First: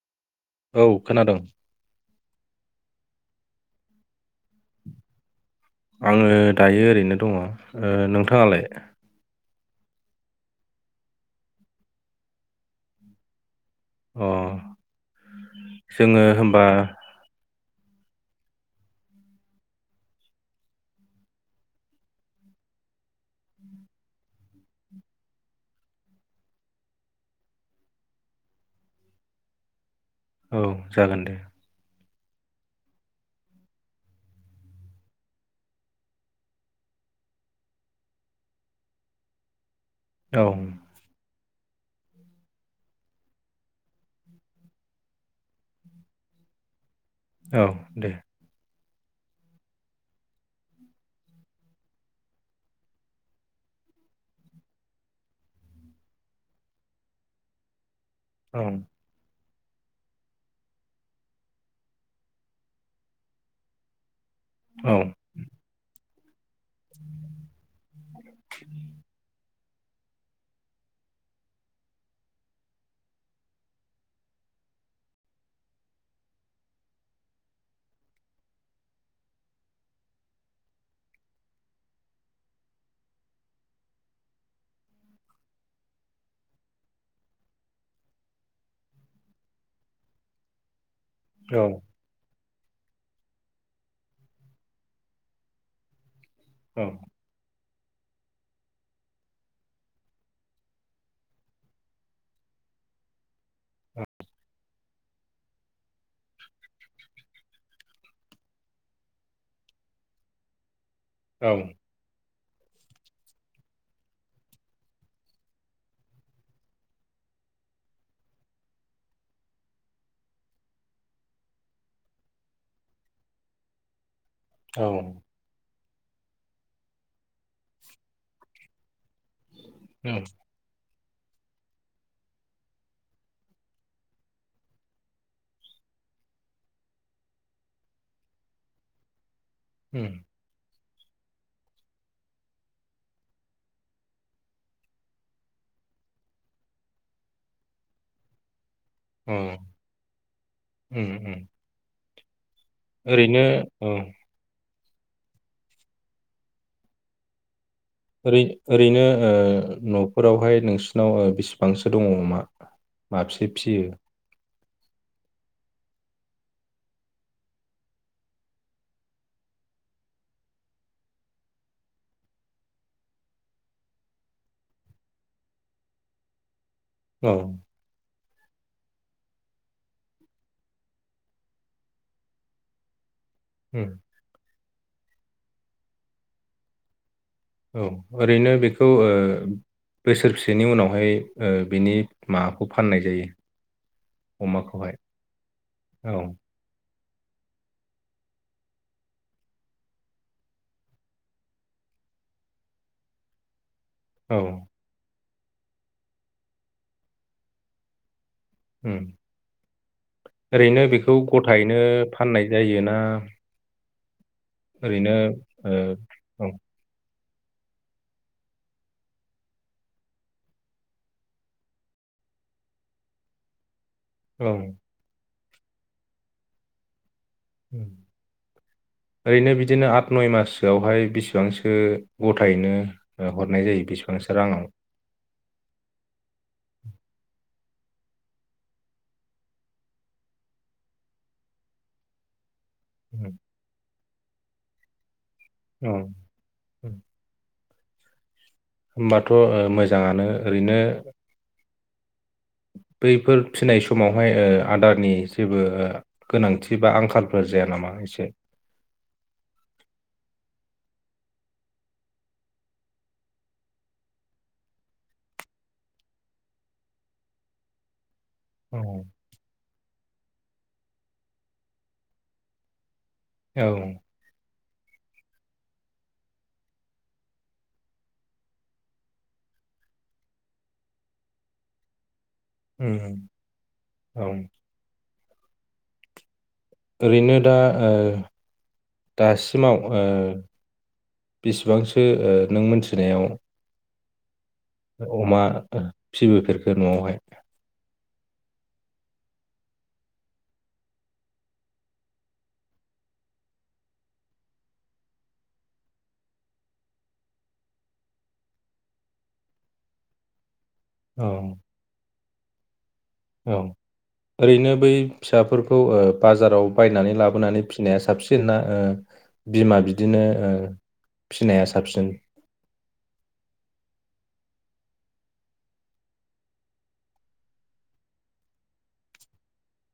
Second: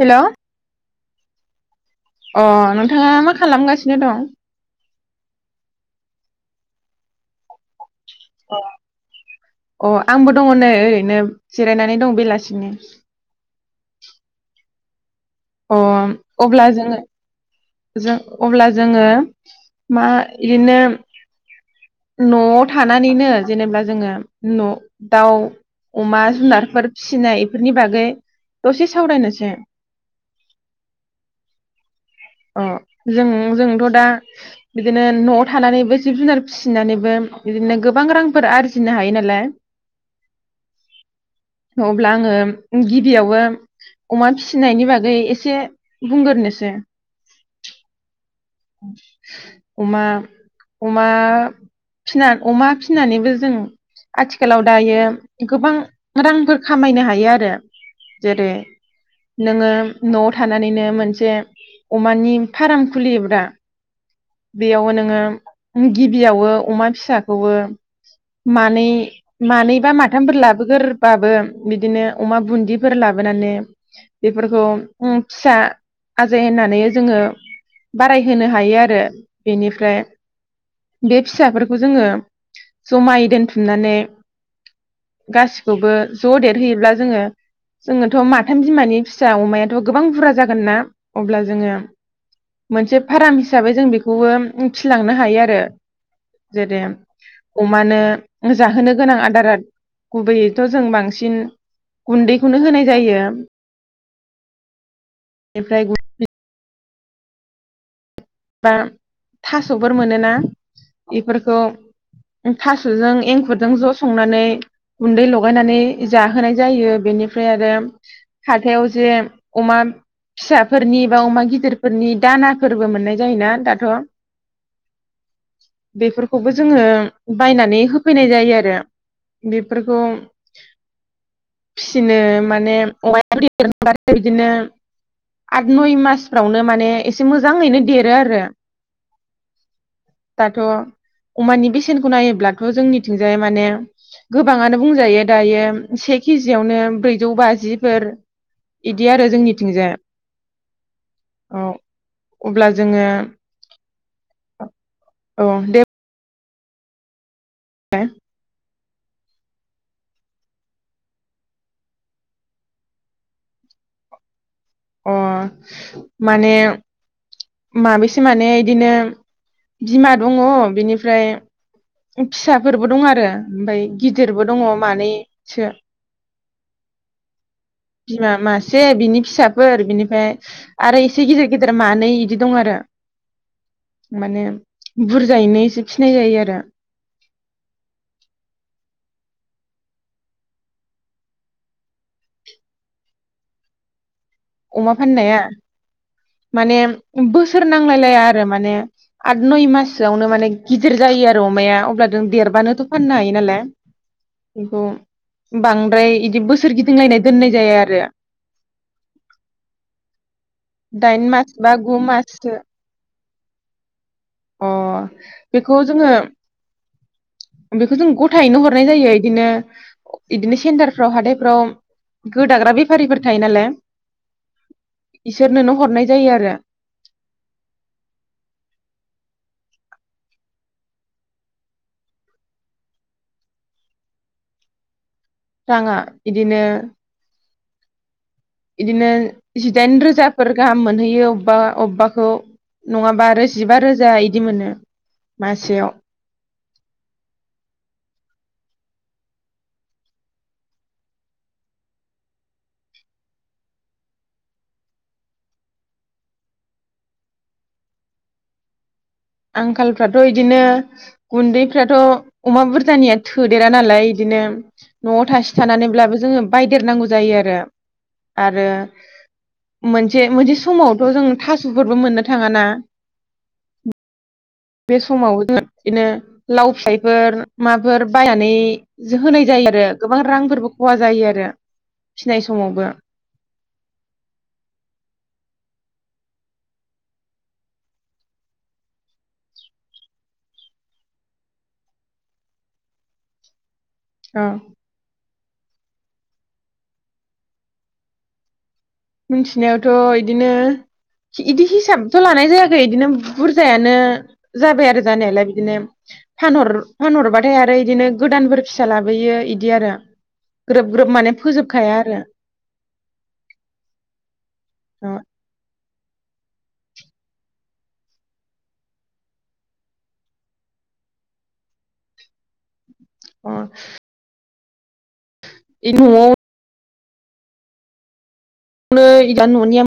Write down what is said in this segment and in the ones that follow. Hello औ खोनादों नोंथाङा मा खालामगासिनो दं आङो दायो ओरैनो दङ ओ नोंथाङालाय अ आंबो दङ नै ओरैनो जिरायनानै दं बेलासिनि अ अ जोङो होमबा अब्ला जोङो जों अब्ला जोङो मा बिदिनो न'आव थानानैनो जेनेबा जोङो न' दाउ अमा जुनारफोर फिसिनाय बेफोरनि बागै दसे सावरायनोसै औ जागोन दे अ जों जोंथ' दा बिदिनो न'आव थानानैबो जिब जुनार फिसिनानैबो बिदिनो गोबां रांफोर आरजिनो हायो नालाय औ अब्ला आङो गिबियावबो अमा फिसिनायनि बागै एसे बुंग्रोरनोसै औ दे अमा अमा फि अमा फिनानैबो जों आथिखालाव दायो गोबां रांफोर खामायनो हायो आरो जेरै औ नोङो न'आव थानानैनो मोनसे अमानि फाराम खुलियोब्रा बेयाव औ नोङो ओम गिबियाव ओ अमा फिसाखौबो मानै मानैबा माथामफोर लाबोगोरबाबो बिदिनो अमा बुन्दिफोर लाबोनानै बेफोरखौ फिसा आजाय होननानै जोङो बाराय होनो हायो आरो बेनिफ्राय बे फिसाफोरखौ जोङो जमायै दोनथुमनानै गासिखौबो ज' देरहैयोब्ला जोङो जोङोथ' माथाम बिमानि फिसा अमायाथ' गोबां बुरजा जागोन ना अब्ला औ जोङो मोनसे फाराम हिसाबै जों बेखौबो फिलांनो हायो आरो जेरै अमानो जाहोनो गोनां आदारा गुबैयैथ' जों बांसिन गुन्दैखौनो होनाय जायो फ्राय बा थास'फोर मोनोना औ इफोरखौ थास'जों एंखुरजों ज' संनानै गुन्दै लगायनानै जाहोनाय जायो बेनिफ्राय आरो हाथायाव जे अमा फिसाफोरनि बा अमा गिदिरफोरनि दानाफोरबो मोननाय जायो जायोना दाथ' औ बेफोरखौबो जोङो बायनानै होफैनाय जायो आरो बेफोरखौ उम फिसिनो माने [inaudible] बिदिनो आद नय मासफ्रावनो माने एसे मोजाङैनो देर ओ आरो उम उम दाथ' अमानि बेसेनखौ नायोब्लाथ' जोंनिथिंजाय माने गोबाङानो बुंजायो दायो से केजियावनो ब्रैजौ बाजिफोर इदि आरो अ जोंनिथिंजाय उम उम औ अब्ला जोङो ओरैनो औ औ दे ओरै ओरैनो ओ न'फोरावहाय नोंसिनाव बिसिबांसो दङ अमा माबसे फियो अ माने माबेसो माने बिदिनो बिमा दङ बिनिफ्राय फिसाफोरबो दं आरो ओमफ्राय गिदिरबो दङ मानैसो औ बिमा मासे बिनि फिसाफोर बिनिफ्राय आरो इसे गिदिर गिदिर मानै बिदि दं आरो उम माने बुरजायैनो एसे फिसिनाय जायो आरो औ ओरैनो बेखौ ओ बोसोर बेसेनि उनावहाय ओ बिनि माबाखौ फाननाय जायो अमाखौहाय अमा फाननाया औ माने बोसोर नांलायलाया आरो माने आद नय माससोआवनो माने गिदिर जायो आरो अमाया अब्ला नों देरबानोथ' फाननो हायो नालाय औ बेखौ बांद्राय इदि बोसोर गिदिंलायनाय दोननाय जाया आरो उम ओरैनो बेखौ दाइन मास बा गथायैनो गु माससो फाननाय जायोना अ ओरैनो ओ बेखौ जोङो औ बेखौ जों गथायैनो हरनाय जायो इदिनो इदिनो सेन्टारफ्राव हाथायफ्राव गोदाग्रा बेफारिफोर थायो नालाय औ इसोरनोनो हरनाय जायो आरो उम ओरैनो बिदिनो आठ नय माससोआवहाय बेसेबांसो गथायैनो हरनाय जायो बेसेबांसो राङाव राङा बिदिनो इदिनो जिदाइन रोजाफोर गाहाम मोनहैयो अबबा अबबाखौ नङाबा उम, आरो जिबा रो जा इदि मोनो मासेयाव औ उ होमबाथ' ओ मोजाङानो ओरैनो बैफोर फिसिनाय समावहाय ओ आदारनि जेबो ओ गोनांथि बा आंखालफोर जाया नामा एसे आंखालफ्राथ' बिदिनो गुन्दैफ्राथ' अमा बुरजानिया थोदेरा नालाय बिदिनो न'आव थासे थानानैब्लाबो जोङो बायदेरनांगौ जायो आरो आरो औ मोन मोनसे मोनसे समावथ' जों थास'फोरबो मोननो थाङा ना औ बे समाव बिदिनो लाव फिथाइफोर माफोर बायनानै होनाय जायो आरो गोबां रांफोरबो खहा जायो आरो फिनाय समावबो ओम औ ओरैनो दा ओ दासिमाव ओ बेसिबांसो ओ नों मोनथिनायाव अ अमा फिसिबुफेरखो न'आवहाय मिथिनायावथ' इदिनो इदि हिसाबथ' लानाय जायाखै बिदिनो बुरजायानो जाबाय आरो जानायालाय बिदिनो फानहर फानहरबाथाय आरो इदिनो गोदानफोर फिसा लाबोयो इदि आरो ग्रोब ग्रोब औ माने फोजोबखाया आरो औ ओरैनो बै अ फिसाफोरखौ ओ बाजाराव बायनानै लाबोनानै फिसिनाया साबसिन ना ओ बिमा बिदिनो ओ फिसिनाया साबसिन अ इन न'आव नो इदा न'निया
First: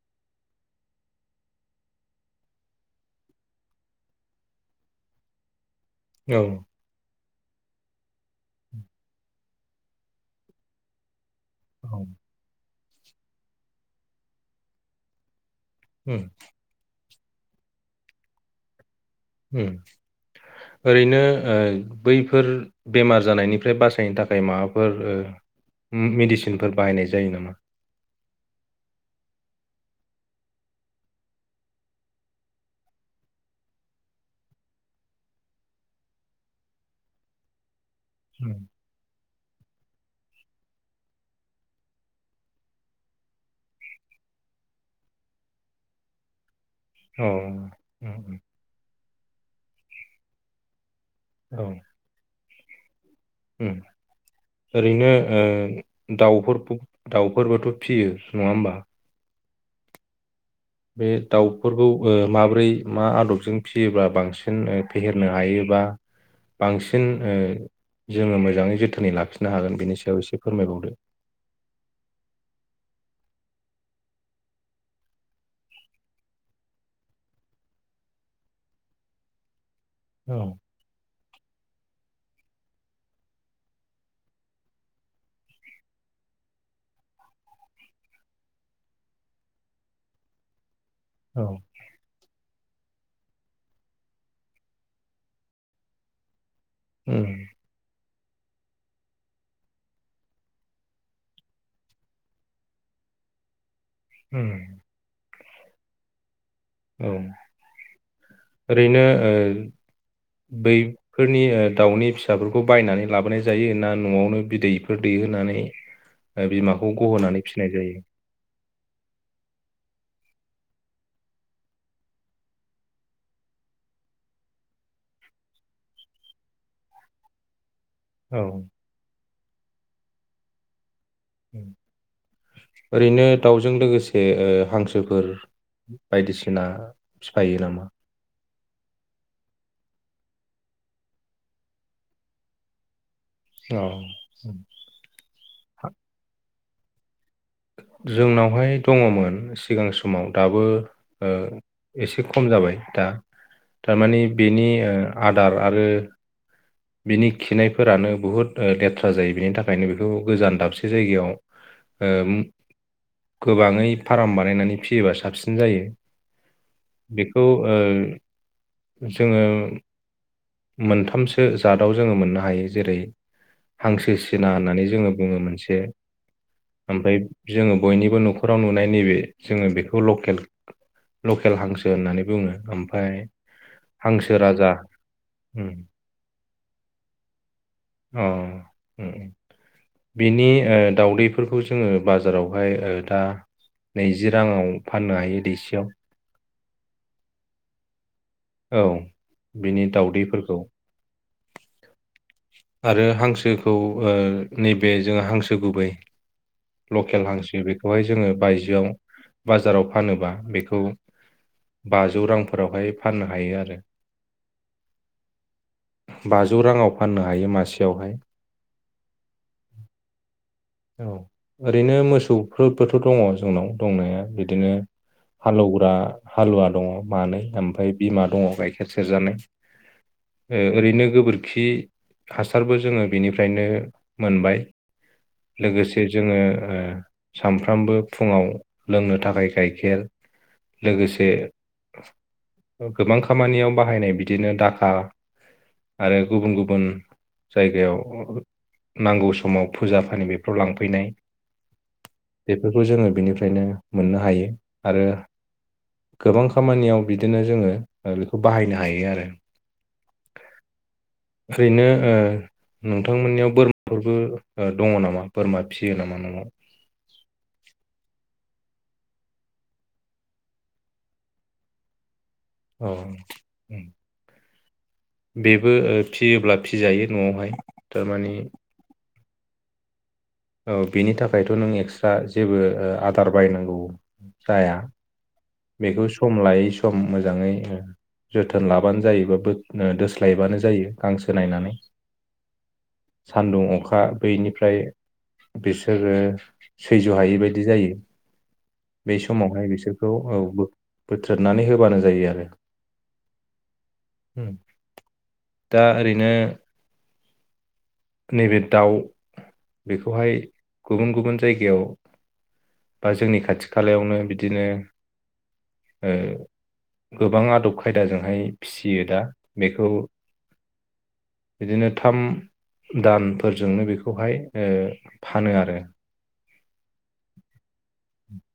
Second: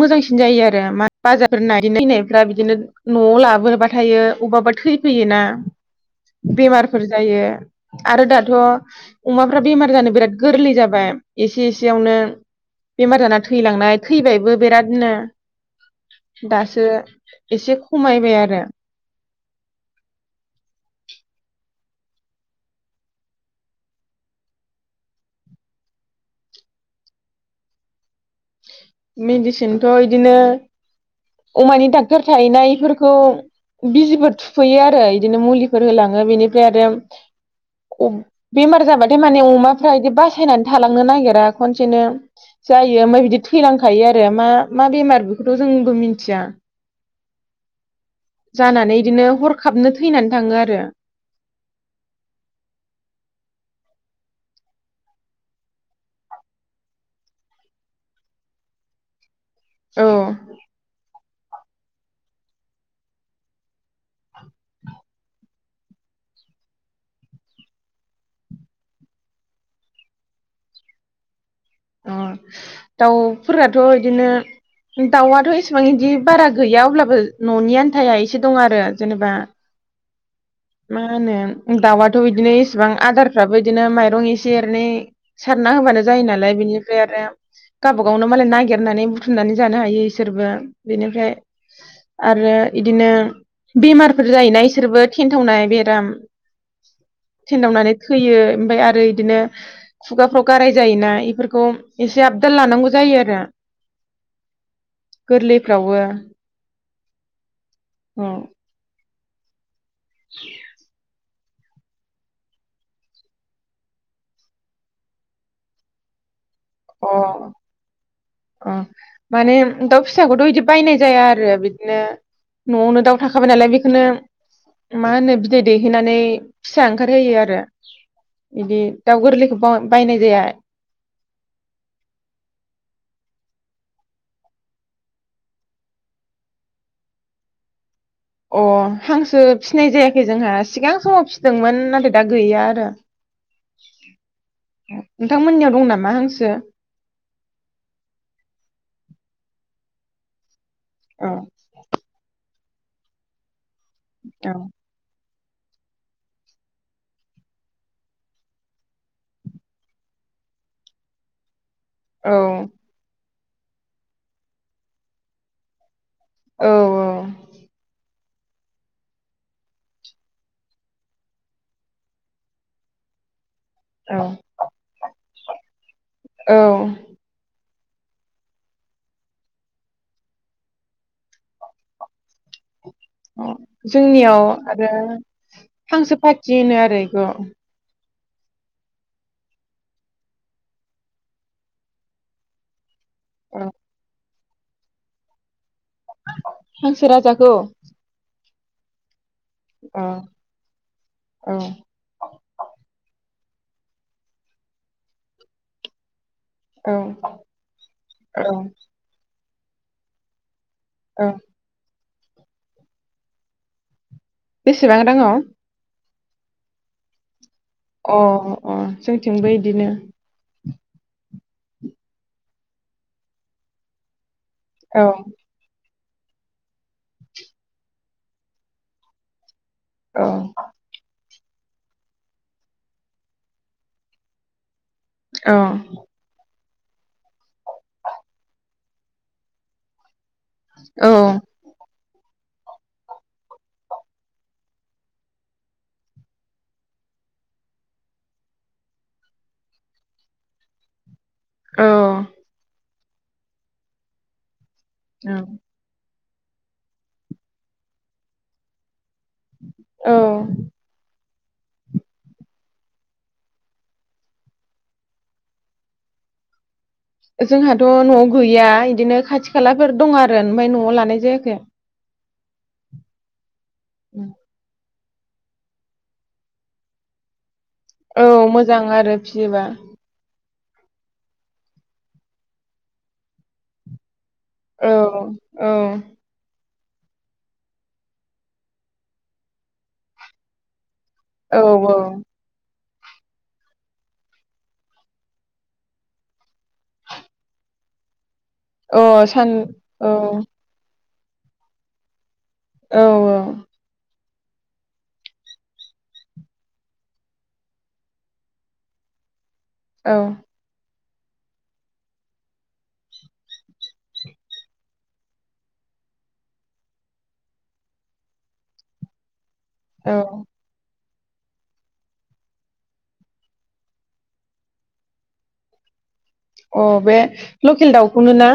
मोजांसिन जायो आरो मा बाजारफोरना इदिनो फिसिनायफोरा बिदिनो न'आव लाबोबाथायो अबेबा अबेबा थैफैयोना औ बेमारफोर जायो आरो दाथ' अमाफ्रा बेमार जानो बिराद गोरलै जाबाय एसे औ एसेयावनो बेमार जाना थैलांनाय थैबायबो बिरादनो उम दासो एसे खमायबाय आरो ओरैनो ओ बैफोर बेमार जानायनिफ्राय बासायनो थाखाय माबाफोर ओ मेडिसिनफोर बाहायनाय जायो नामा मेडिसिनथ' बिदिनो अमानि डक्टर थाहैनायफोरखौ बिजिफोर थुफैयो आरो बिदिनो मुलिफोर होलाङो बेनिफ्राय आरो खब बेमार जाबाथाय माने अमाफ्रा बिदि बासायनानै थालांनो नागिरा खनसेनो जायो ओमफाय बिबदि थैलांखायो आरो मा मा बेमार बेखौथ' जोंबो मिन्थिया औ उम जानानै बिदिनो हरखाबनो थैनानै थाङो आरो औ ओम ओरैनो ओ दाउ दाउफोरबोथ' फियो नङा होमबा औ बे दाउफोरखौ ओ माब्रै मा आदबजों फिसियोब्ला बांसिन फेहेरनो हायोबा बांसिन ओ जोङो मोजाङै जोथोनै लाखिनो हागोन बेनि सायाव एसे फोरमायबावदो अ दाउफोराथ' बिदिनो दाउआथ' एसिबां बिदि बारा गैया अब्लाबो न'नि आन्थाया एसे दं आरो जेनेबा औ मा होनो दाउआथ' बिदिनो इसेबां आदारफ्राबो बिदिनो माइरं एसे एरनै सारना होबानो जायो नालाय बिनिफ्राय आरो गावबागावनो मालाय नागिरनानै बुथुमनानै जानो हायो इसोरबो बेनिफ्राय आरो इदिनो बेमारफोर जायोना इसोरबो थेन्थावनाय बेराम थेन्दावनानानै थैयो ओमफाय आरो बिदिनो खुगाफ्राव गाराय जायोना इफोरखौ एसे आबदाल लानांगौ जायो आरो ओम गोरलैफ्रावबो औ औ ओरैनो ओ बै फोरनि दाउनि फिसाफोरखौ बायनानै लाबोनाय जायो ना न'आवनो बिदैफोर दैहोनानै ओ बिमाखौ गहोनानै अ फिसिनाय जायो अ माने दाव फिसाखौथ' बिदि बायनाय जाया आरो बिदिनो न'आवनो दाउ थाखाबाय नालाय बेखौनो मा होनो बिदै दैहैनानै फिसा ओंखारहोयो आरो औ बिदि दाउ गोरलै बायनाय जाया ओरैनो दाउजों लोगोसे ओ हांसोफोर बायदिसिना फिफायो नामा अ हांसो फिनाय जायाखै जोंहा सिगां समाव फिसिदोंमोन नाथाय दा गैया आरो औ नोंथांमोननियाव दं नामा हांसो जोंनावहाय दङमोन सिगां समाव दाबो औ ओ एसे खम जाबाय दा थारमाने औ बेनि आदार आरो बिनि खिनायफोरानो बुहुत ओ लेथ्रा जायो बिनि थाखायनो बेखौ गोजान दाबसे जायगायाव ओ म- औ गोबाङै फार्म बानायनानै फियोबा साबसिन जायो औ बेखौ ओ जोङो मोनथामसो जादाव जोङो मोननो हायो जेरै हांसो सिना होननानै जोङो बुङो मोनसे औ ओमफ्राय जोङो बयनिबो न'खराव नुनाय नैबे जोङो बेखौ लकेल लकेल हांसो होननानै बुङो ओमफ्राय हांसो जोंनियाव राजा आरो उम हांसो फा थि होनो आरो एखौ अ उम बिनि ओ दावदैफोरखौ जोङो बाजारावहाय ओ नैजिबा जि राङाव फाननो हायो दैसेयाव हांसो राजाखौ औ बिनि औ दावदैफोरखो औ आरो हांसो खौ ओ नैबे जोङो हांसो गुबै औ लकेल हांसो बेखौहाय जोङो औ बायजोआव बाजाराव फानोबा बेखौ औ बाजौ रांफोरावहाय फाननो हायो आरो बेसेबां दङ बाजौ राङाव फाननो हायो मा अ अ जोंथिंबो इदिनो औ ओरैनो मोसौफोरबोथ' दङ जोंनाव दंनाया बि इदिनो औ हालौग्रा हालुवा दङ मानै ओमफ्राय बिमा दङ गाइखेर सेरजानाय औ ओ ओरैनो गोबोर खि हासारबो जोङो बेनिफ्रायनो मोनबाय औ लोगोसे जोङो ओ सामफ्रामबो फुङाव लोंनो थाखाय गाइखेर औ लोगोसे गोबां खामानियाव बाहायनाय बिदिनो डाखा आरो गुबुन गुबुन जायगायाव नांगौ समाव फुजा फानि बे राव लांफैनाय बेफोरखौ जोंङो बिनिफ्रायनो मोननो हायो आरो औ गोबां खामानियाव बिदिनो जोङो ओ बेखौ बाहायनो हायो आरो औ ओरैनो ओ नोंथांमोननियाव बोरमाफोरबो दङ नामा बोरमा फिसियो नामा न आव जोंहाथ' न'आव गैया इदिनो खाथि खालाफोर दं आरो ओमफाय न'आव लानाय जायाखै औ उ [unintelligible] बेबो ओ फियोब्ला फिजायो न'आवहाय औ थारमानि मोजां आरो फियोबा औ बेनि थाखायथ' नों एक्सट्रा जेबो ओ आदार बायनांगौ जाया औ औ बेखौ सम लाय जायै सम मोजाङै जोथोन लाबानो जायो बा दोस्लायबानो जायो गांसो औ नायनानै सान्दुं अखा बैनिफ्राय बिसोरो सैज' हायै बायदि जायो औ बे अ सान समावहाय बिसोरखौ औ बोथ्रोननानै होबानो जायो आरो औ औ दा ओरैनो नैबे दाउ औ बेखौहाय गुबुन गुबुन जायगायाव बा जोंनि खाथि खालायावनो बिदिनो ओ गोबां आदब खायदाजोंहाय फिसियो दा बेखौ औ बिदिनो थाम दानफोरजोंनो बेखौहाय ओ फानो आरो अ बे लकेल दाउखौनो ना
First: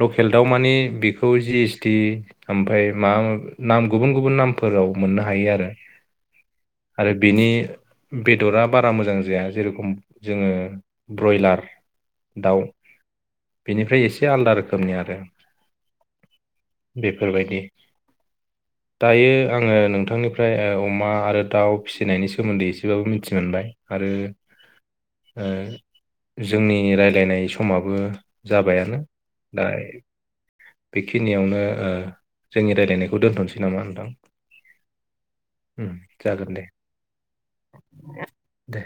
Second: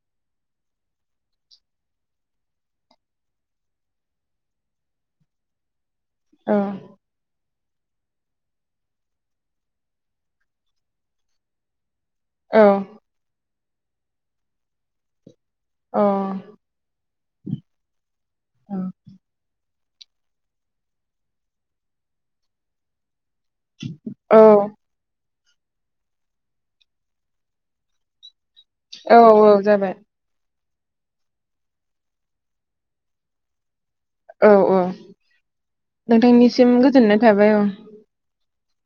लकेल दाउ मानि बेखौ जि एसटि ओमफ्राय माबा नाम गुबुन गुबुन नामफोराव मोननो हायो आरो औ आरो बिनि बेदरा बारा मोजां जाया जेरखम जोङो ब्रयलार दाउ औ बेनिफ्राय एसे आलादा रोखोम खोमनि आरो अ बेफोरबायदि दायो आङो नोंथांनिफ्राय ओ अमा आरो दाउ फिसिनायनि सोमोन्दै एसेबाबो मिथिनो मिथि मोनबाय आरो औ जोंनि रायलायनाय समाबो जाबायानो औ औ दा जाबाय बेखिनियावनो ओ जोंनि रायज्लायनायखौ दोनथ'सै नामा नोंथां? औ औ उम जागोन दे। नोंथांनिसिम गोजोननाय थाबाय औ दे